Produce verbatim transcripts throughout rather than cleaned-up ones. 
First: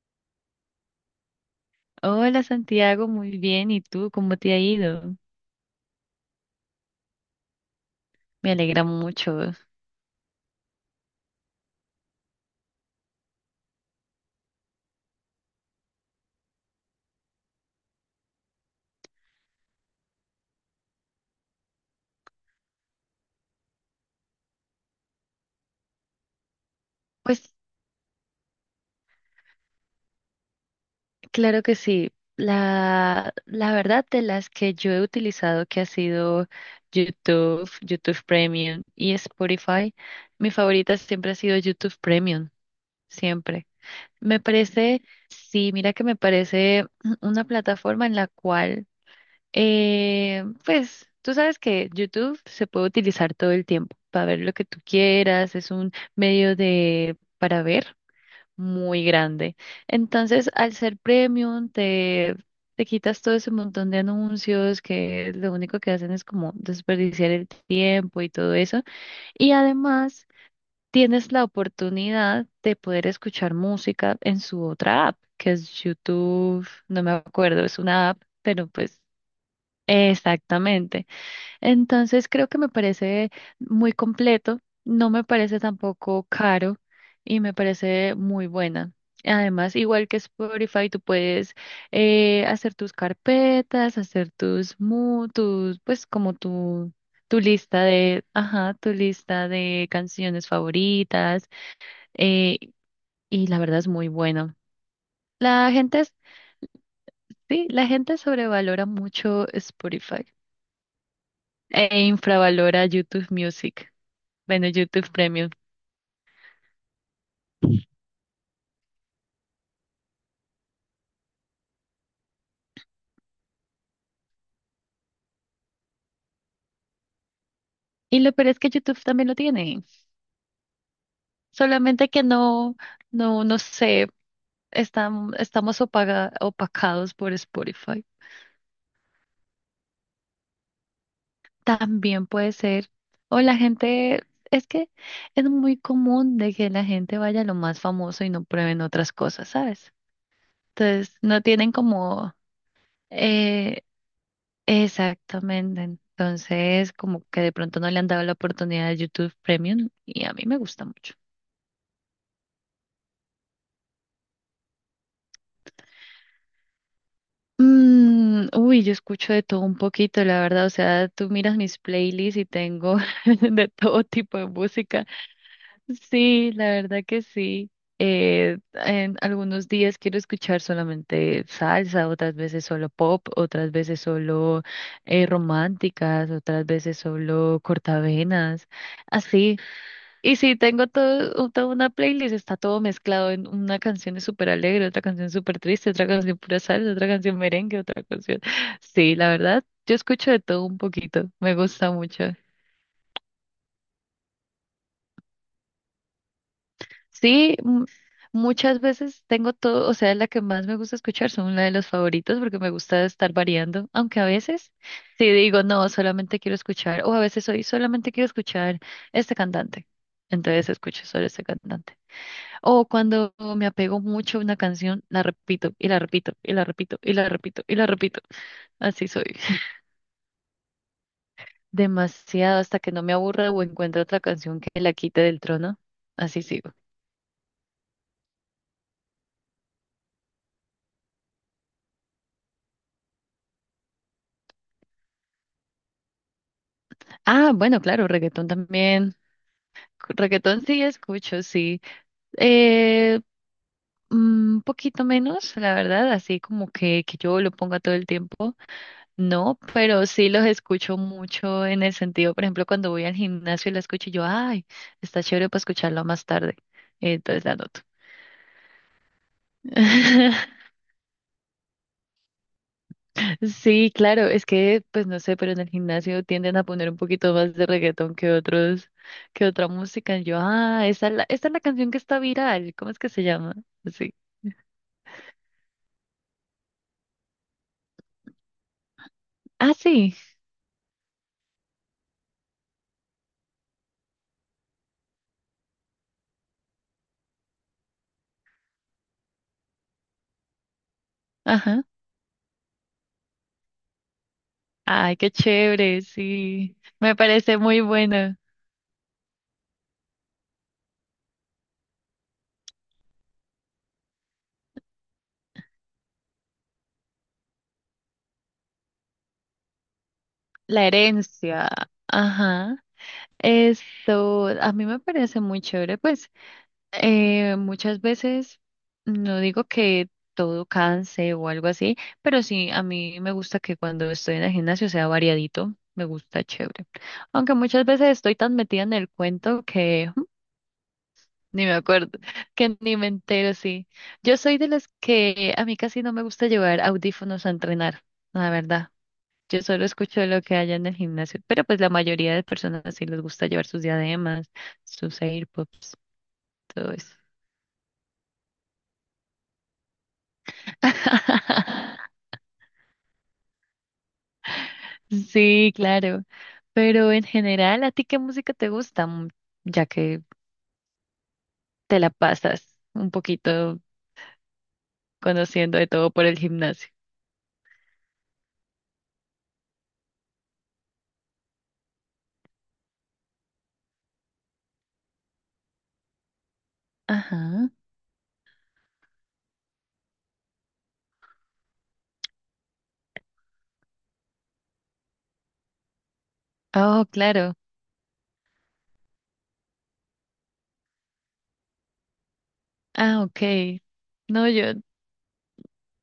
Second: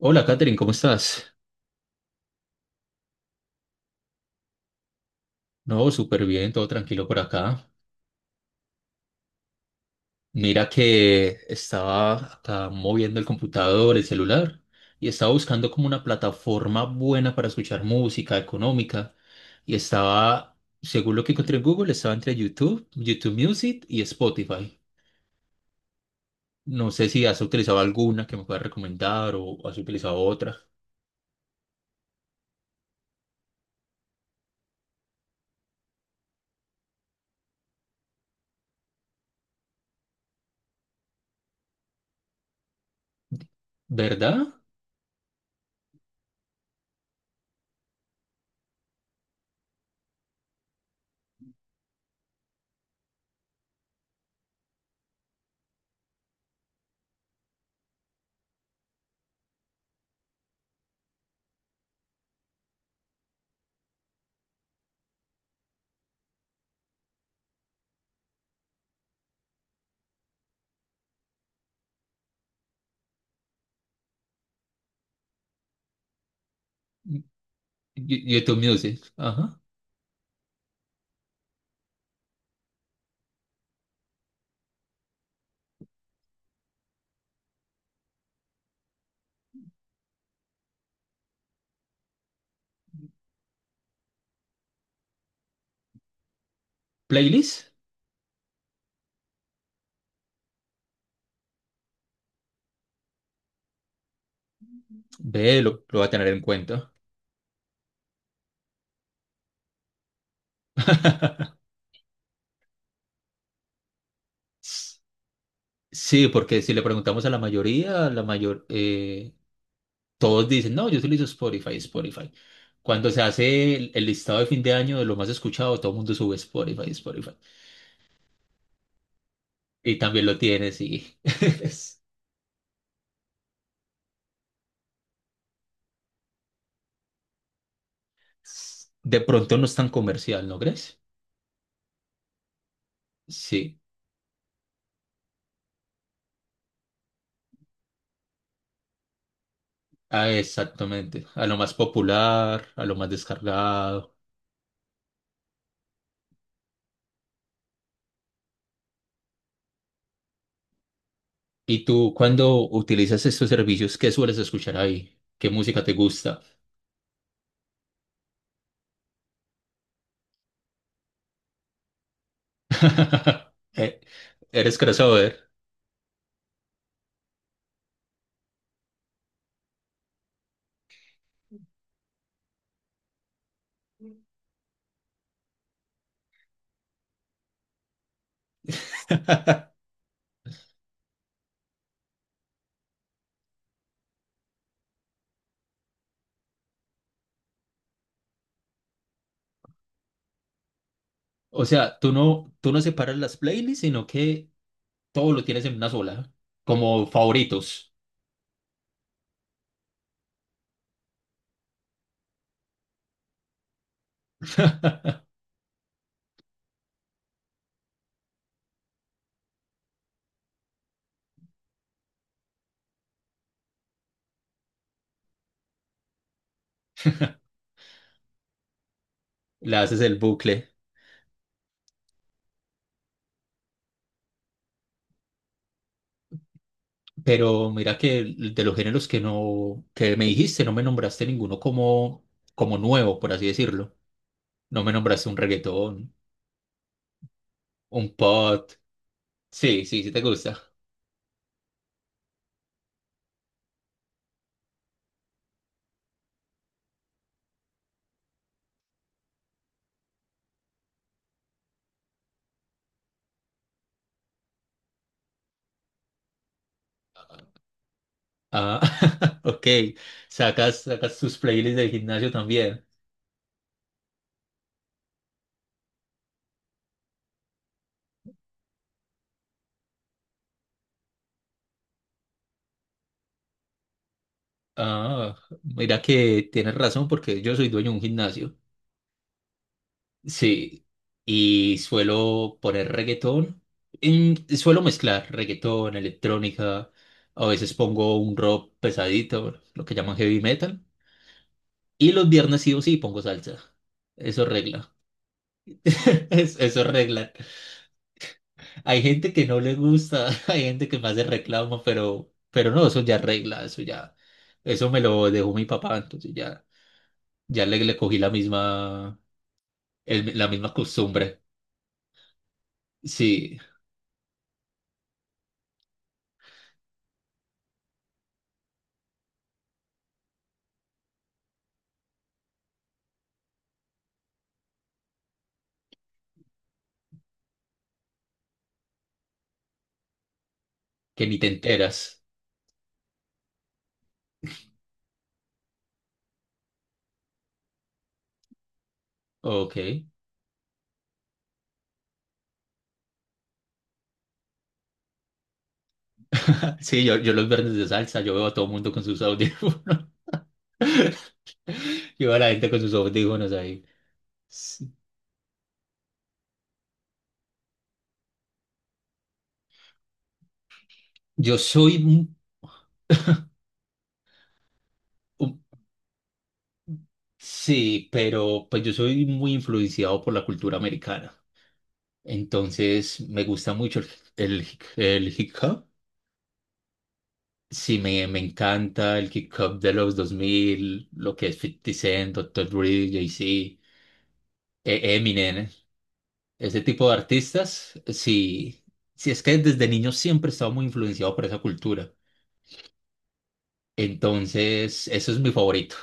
Hola, Katherine, ¿cómo estás? Hola Santiago, muy bien. ¿Y tú cómo te ha ido? No, súper bien, todo tranquilo por acá. Me alegra mucho. Mira que estaba acá moviendo el computador, el celular, y estaba buscando como una plataforma buena para escuchar música económica. Y estaba, según lo que encontré en Google, estaba entre YouTube, YouTube Music y Spotify. No sé si has Pues utilizado alguna que me puedas recomendar o has utilizado otra, claro que sí. La, la verdad de las que yo he utilizado, que ha sido YouTube, YouTube Premium y Spotify, mi favorita siempre ha sido YouTube Premium, siempre. Me ¿verdad? parece, sí, mira que me parece una plataforma en la cual Eh, pues tú sabes que YouTube se puede utilizar todo el tiempo para ver lo que tú quieras, es un medio de para ver muy grande. Entonces, al ser premium, te, te quitas todo ese montón de anuncios que lo único que hacen es como desperdiciar el tiempo y todo eso. Y además, tienes la oportunidad de poder escuchar música en su otra app, que es YouTube, no me acuerdo, es una Y- app, YouTube pero Music, pues ajá. exactamente. Entonces creo que me parece muy completo, no me parece tampoco caro y me parece muy buena. Además, igual que Spotify, tú puedes eh, hacer tus carpetas, hacer tus, mu- tus, pues como tu, tu ¿Playlist? lista de, ajá, tu lista de canciones favoritas eh, y la verdad es muy bueno. Ve, lo, La lo gente, voy a es- tener en cuenta. sí, la gente sobrevalora mucho Spotify. E infravalora YouTube Music. Bueno, YouTube Premium. Sí, porque si le preguntamos a la mayoría, la mayor, eh, todos dicen, no, yo utilizo Spotify, Spotify. Cuando se hace el, el listado de fin de año de lo más escuchado, todo el mundo sube Spotify, Spotify. Y lo peor es que YouTube también lo tiene. Y también lo tienes y es- Solamente que no, no, no sé, están, estamos opaga- opacados por Spotify. es- de pronto no es tan comercial, ¿no crees? También puede ser. O la Sí, gente, es que es muy común de que la gente vaya a lo más famoso y no prueben otras cosas, ¿sabes? ah, Entonces, exactamente. no A lo tienen más como popular, a lo más eh, descargado. exactamente. Entonces, como que de pronto no le han dado la oportunidad a YouTube Premium y a mí me gusta mucho. ¿Y tú, cuando utilizas estos servicios, qué sueles escuchar ahí? ¿Qué música te gusta? Mm, uy, yo escucho de todo un poquito, la verdad. O sea, tú miras mis playlists y tengo de Eh, todo tipo de ¿eres música. crossover? Sí, la verdad que sí. Eh, en algunos días quiero escuchar solamente salsa, otras veces solo pop, otras veces solo eh, románticas, otras veces solo cortavenas. Así. Y sí, tengo todo, toda una playlist, está todo mezclado en una canción es súper alegre, otra canción es súper triste, otra canción pura salsa, otra canción merengue, otra canción. Sí, la verdad, yo escucho de todo un poquito, me O gusta sea, tú mucho. no, tú no separas las playlists, sino que todo lo tienes en una sola, como Sí, mm, favoritos. muchas veces tengo todo, o sea, la que más me gusta escuchar son una de los favoritos porque me gusta estar variando, aunque a veces sí digo, no, solamente quiero escuchar, o a veces hoy solamente quiero escuchar este cantante. Entonces escucho solo este cantante. O cuando me apego mucho a una canción, la repito y la repito y la repito y la repito y la repito. Así soy. Le haces el bucle. Demasiado hasta que no me aburra o encuentre otra canción que la quite del trono. Así sigo. Pero mira que el- de los géneros que no, que me dijiste, no me nombraste ninguno como, como nuevo, por así decirlo. No me nombraste un reggaetón, Ah, bueno, un claro, reggaetón pop. también. Sí, sí, sí te gusta. Reggaetón sí escucho, sí. Eh, un poquito menos, la verdad, así como que, que yo lo ponga todo el tiempo. No, pero sí los escucho mucho en el sentido, por ejemplo, cuando voy al gimnasio y la escucho, y yo, ay, está chévere para escucharla más tarde. eh, Entonces la anoto. Ah, ok. Sacas, sacas tus playlists del gimnasio también. Sí, claro, es que, pues no sé, pero en el gimnasio tienden a poner un poquito más de reggaetón que otros, que otra música. Y yo, ah, esa es la, esta es la canción que está viral. ¿Cómo es que se llama? Sí. Ah, mira que tienes razón porque yo soy dueño de un gimnasio. Ah, sí. Sí, y suelo poner reggaetón. En- suelo mezclar reggaetón, electrónica, a veces pongo un rock pesadito, bueno, lo que llaman heavy metal. Ajá. Y los viernes sí o sí pongo salsa. Eso regla. Ay, qué chévere, Es- sí. Eso Me regla. parece muy buena. Hay gente que no le gusta, hay gente que me hace reclamo, pero, pero no, eso ya regla, eso ya. Eso me lo dejó mi papá, entonces ya, ya le, le cogí la misma, el- la misma La costumbre. herencia. Ajá. Sí, Esto a mí me parece muy chévere, pues eh, muchas veces no digo que todo canse o algo así, pero sí a mí me gusta que cuando estoy en el gimnasio sea variadito, me gusta chévere. Aunque muchas veces estoy tan metida en el cuento que mm, que ni te ni me acuerdo, enteras. que ni me entero, sí. Yo soy de las que a mí casi no me gusta llevar audífonos a entrenar, la verdad. Yo Ok. solo escucho lo que haya en el gimnasio, pero pues la mayoría de personas sí les gusta llevar sus diademas, sus AirPods, todo Sí, eso. yo, yo los viernes de salsa, yo veo a todo el mundo con sus audífonos. Yo veo a la gente con sus audífonos ahí. Sí. Sí, claro. Pero en general, ¿a ti qué música te gusta? Mm, Ya que Yo soy, te la mu- pasas un poquito um, conociendo de todo por el gimnasio. Sí, pero pues yo soy muy influenciado por la cultura americana. Entonces me gusta mucho el, el, el hip hop. Ajá. Sí, me, me encanta el hip hop de los dos mil, lo que es fifty Cent, doctor Dre, Jay-Z, eh, Eminem. Ese tipo Oh, de claro. artistas, sí, sí es que desde niño siempre he estado muy influenciado por esa cultura. Ah, ok. No, yo, Entonces, eso es mi favorito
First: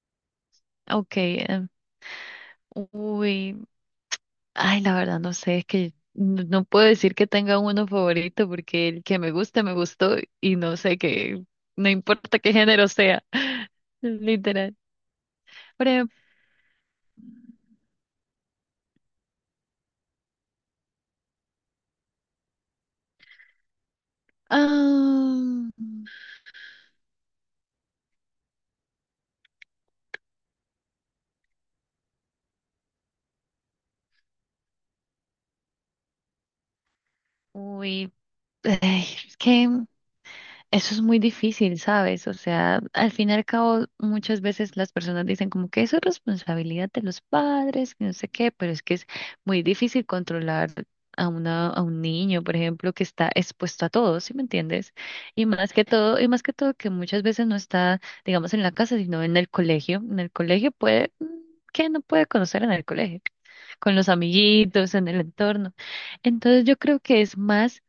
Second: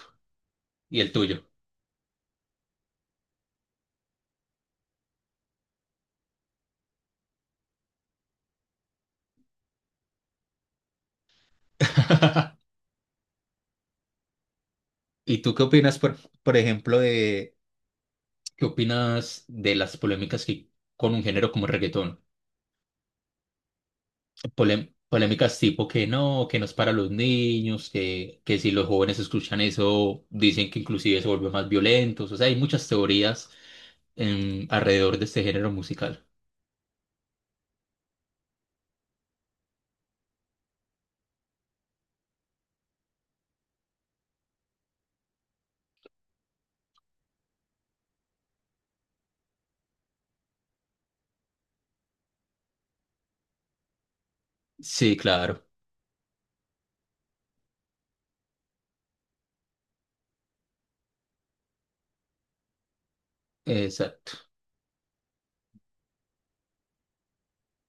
y el ok. tuyo. eh, Uy. Ay, la verdad no sé, es que no no puedo decir que tenga uno favorito porque el que me gusta, me gustó y no sé qué, no importa qué género sea, literal. ¿Y tú qué Por opinas, ejemplo, por, por ejemplo, de qué opinas de las polémicas que con un género como el reggaetón? Polem- polémicas ah, tipo que no, que no es para los niños, que, que si los jóvenes escuchan eso, dicen que inclusive se vuelven más violentos. O sea, hay muchas teorías em, alrededor de este género musical. uy, ay, es que eso es muy difícil, ¿sabes? O sea, al fin y al cabo, muchas veces las personas dicen como que eso es responsabilidad de los padres, que no sé qué, pero es que es muy difícil controlar a una, a un niño, por ejemplo, que está expuesto a todo, ¿sí me entiendes? Sí, Y claro, más que todo, y más que todo que muchas veces no está, digamos, en la casa, sino en el colegio. En el colegio puede, ¿qué no puede conocer en el colegio? Con los exacto. amiguitos, en el entorno. Entonces yo creo que es más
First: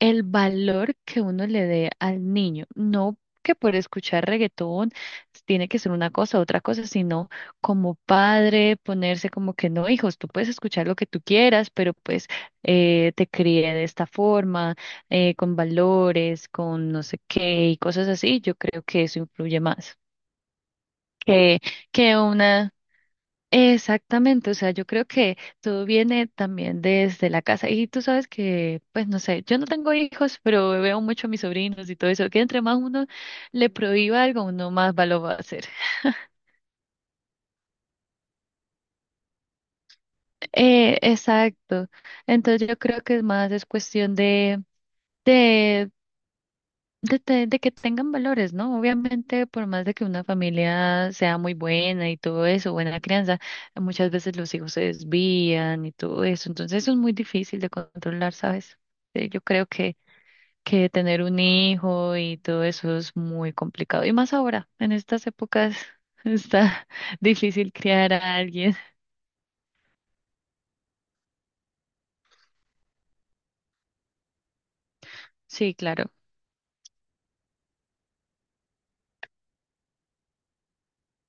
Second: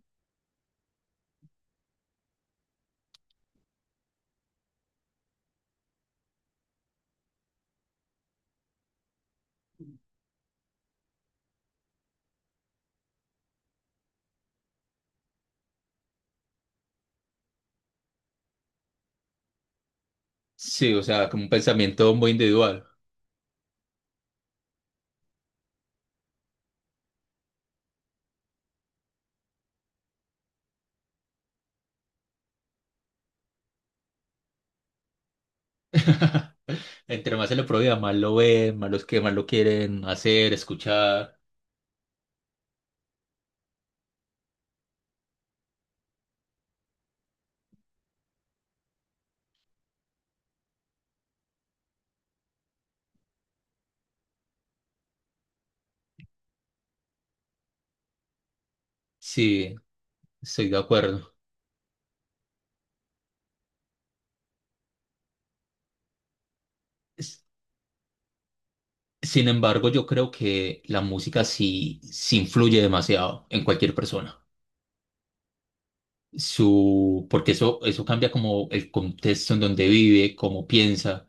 el valor que uno le dé al niño, no que por escuchar reggaetón tiene que ser una cosa, otra cosa, sino como padre ponerse como que no, hijos, tú puedes escuchar lo que tú quieras, pero pues eh, te crié de esta forma, eh, con valores, con no sé qué y cosas así, yo creo que eso influye más Sí, o sea, como un que, pensamiento que muy una... individual. Exactamente, o sea, yo creo que todo viene también desde la casa. Y tú sabes que, pues no sé, yo no tengo hijos, pero veo mucho a mis sobrinos y todo eso, que entre más uno le prohíba algo, uno más va lo va a hacer. Entre más se lo prohíba, más lo ven, más los que más lo quieren hacer, Eh, escuchar. Exacto. Entonces yo creo que es más es cuestión de, de de, te- de que tengan valores, ¿no? Obviamente, por más de que una familia sea muy buena y todo eso, buena crianza, muchas veces los hijos se desvían y todo eso. Entonces, eso es muy difícil de controlar, ¿sabes? Eh, Yo creo Sí, que, estoy de que tener acuerdo. un hijo y todo eso es muy complicado. Y más ahora, en estas épocas, está S- difícil criar a alguien. Sin embargo, yo creo que la música sí, sí influye demasiado en cualquier persona. Sí, claro. Su, porque eso, eso cambia como el contexto en donde vive, cómo piensa.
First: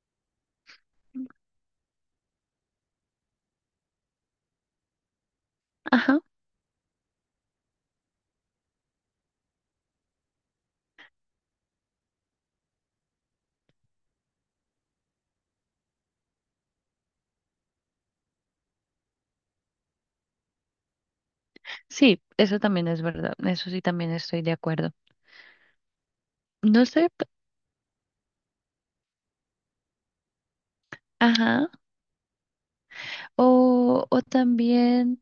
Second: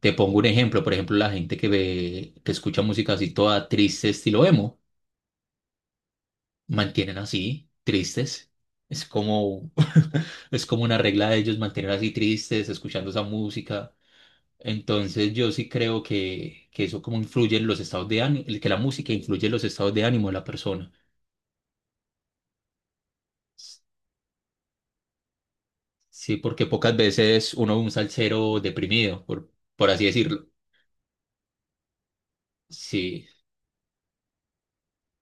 Te pongo un ejemplo, por ejemplo, la gente que ve, que escucha música así toda triste, estilo emo. Ajá. Mantienen así, tristes. Es como, es como una regla de ellos mantener así tristes, escuchando esa música. Entonces yo sí creo que, que eso como influye en los estados de ánimo, que la música influye en los estados de ánimo de la persona. Sí, eso también es verdad. Eso sí, también estoy de acuerdo. Sí, porque No pocas sé, p- veces uno ve un salsero deprimido, por, por así decirlo. ajá. Sí, O, o también.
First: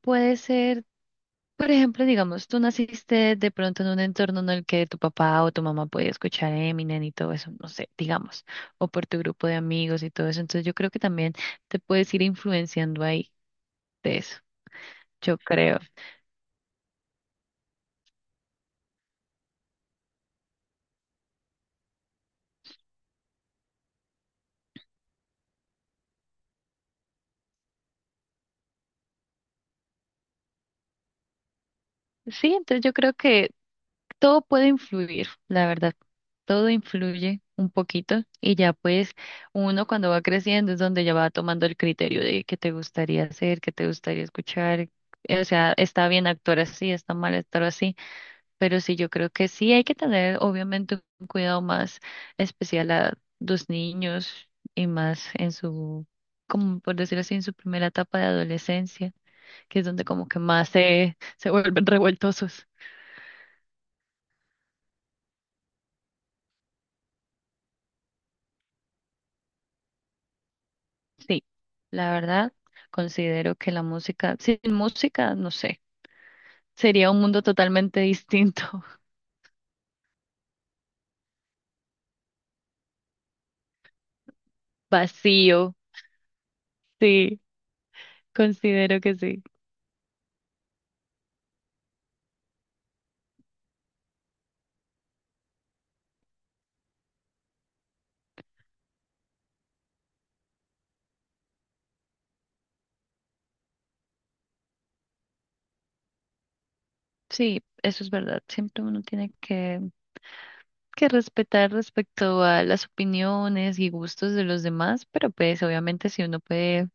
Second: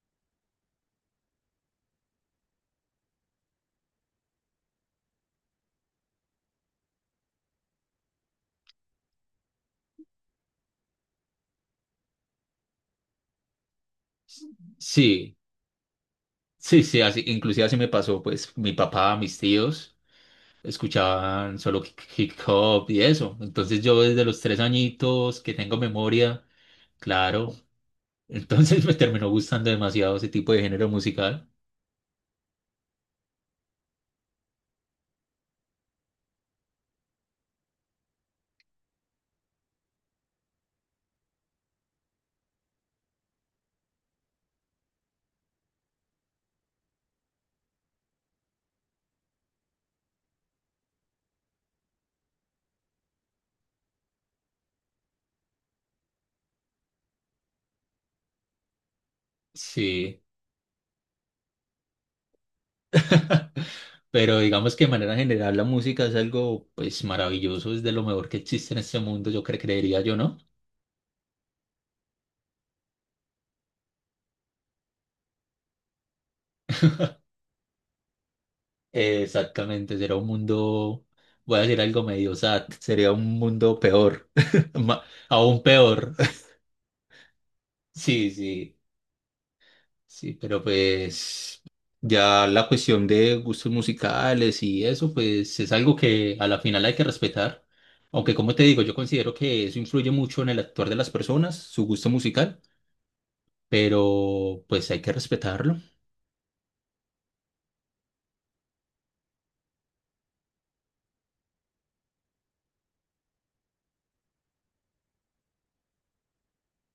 Puede ser, por ejemplo, digamos, tú naciste de pronto en un entorno en el que tu papá o tu mamá podía escuchar Eminem y todo eso, no sé, digamos, o por tu grupo de amigos y todo eso. Entonces yo creo que también te puedes ir influenciando ahí de eso, sí, yo creo. sí, sí, así, inclusive así me pasó, pues, mi papá, mis tíos. Escuchaban solo hi- hip hop y eso. Entonces yo desde los tres añitos que tengo memoria, claro, entonces me terminó gustando demasiado ese tipo de género musical. Sí, entonces yo creo que todo puede influir, la verdad. Todo influye un poquito y ya pues uno cuando va creciendo es donde ya va tomando el criterio de qué te gustaría hacer, qué te gustaría escuchar. eh, O sea, está bien actuar así, está mal actuar así. Pero sí, yo creo que sí hay que tener, obviamente, un cuidado más especial a los niños y más en su, como por decirlo así, en su primera etapa de adolescencia, que es donde Sí. como que más se, se vuelven revueltosos. Pero digamos que de manera general la música es algo pues maravilloso, es de lo mejor que existe en este mundo, yo cre- creería yo, ¿no? Sí, la verdad, considero que la música, sin música, no sé, sería un mundo totalmente distinto, Eh, exactamente, será un mundo, voy a decir algo medio sad, sería un mundo peor, ma- aún vacío. peor. Sí, Sí, sí. considero que sí. Sí, pero pues ya la cuestión de gustos musicales y eso, pues es algo que a la final hay que respetar. Aunque como te digo, yo considero que eso influye mucho en el actuar de las personas, su gusto musical, pero pues hay que respetarlo. Sí, eso es verdad. Siempre uno tiene que que respetar respecto a las opiniones y gustos de los demás, pero pues obviamente si uno puede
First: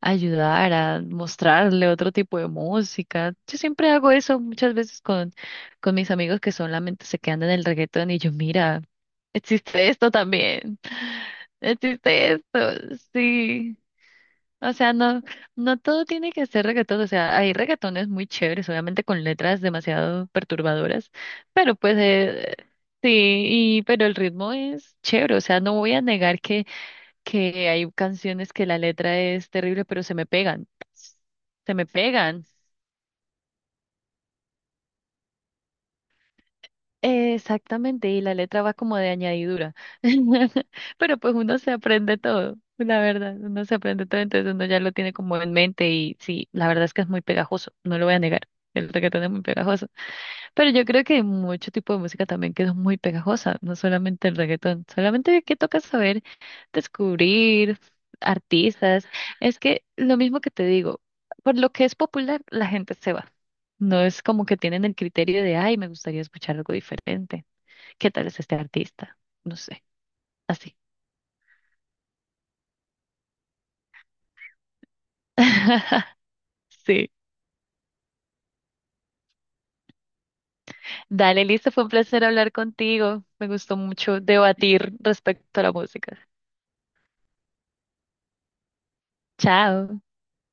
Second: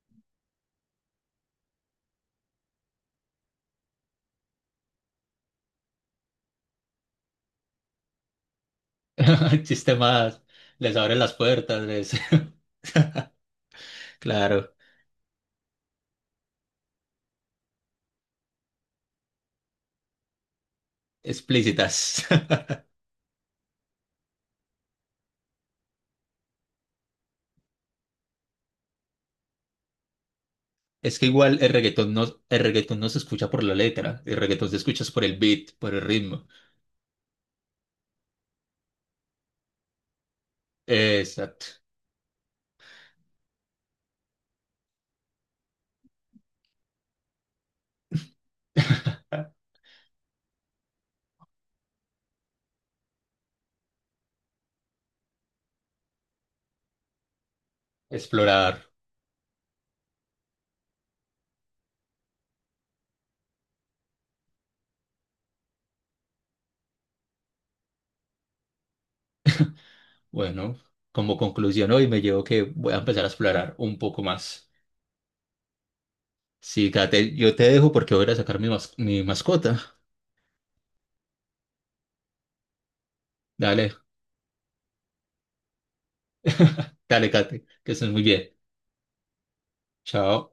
ayudar a mostrarle otro tipo de música, yo siempre hago eso muchas veces con, con mis amigos que solamente se quedan en el reggaetón y yo, mira, El existe esto sistema también, les abre las puertas, les... existe esto, sí. Claro, O sea, no, no todo tiene que ser reggaetón. O sea, hay reggaetones muy chéveres, obviamente con letras demasiado perturbadoras, pero pues explícitas. eh, sí, y, pero el ritmo es chévere. O sea, no voy a negar que, que hay canciones que la letra es terrible, pero se me pegan. Es que igual el Se me reggaetón no, pegan. el reggaetón no se escucha por la letra, el reggaetón se escucha es por el beat, por el ritmo. Exactamente, y la letra va como de añadidura. Pero pues uno se Exacto, aprende todo, la verdad, uno se aprende todo, entonces uno ya lo tiene como en mente y sí, la verdad es que es muy pegajoso, no lo voy a negar, el reggaetón es muy pegajoso. Pero yo creo que hay mucho tipo de música también que es muy pegajosa, no solamente el reggaetón, solamente que toca saber descubrir explorar. artistas. Es que lo mismo que te digo, por lo que es popular, la gente se va. No es como que tienen el criterio de, ay, me gustaría escuchar algo diferente. ¿Qué tal es este artista? No sé, así. Bueno, como conclusión hoy me llevo que voy a empezar a explorar un poco más. Sí, Sí. Kate, yo te dejo porque voy a ir a sacar mi, mas- mi mascota. Dale, listo, fue un placer hablar contigo. Me gustó Dale, mucho debatir respecto a la música. dale, Kate, que estés muy bien. Chao. Chao.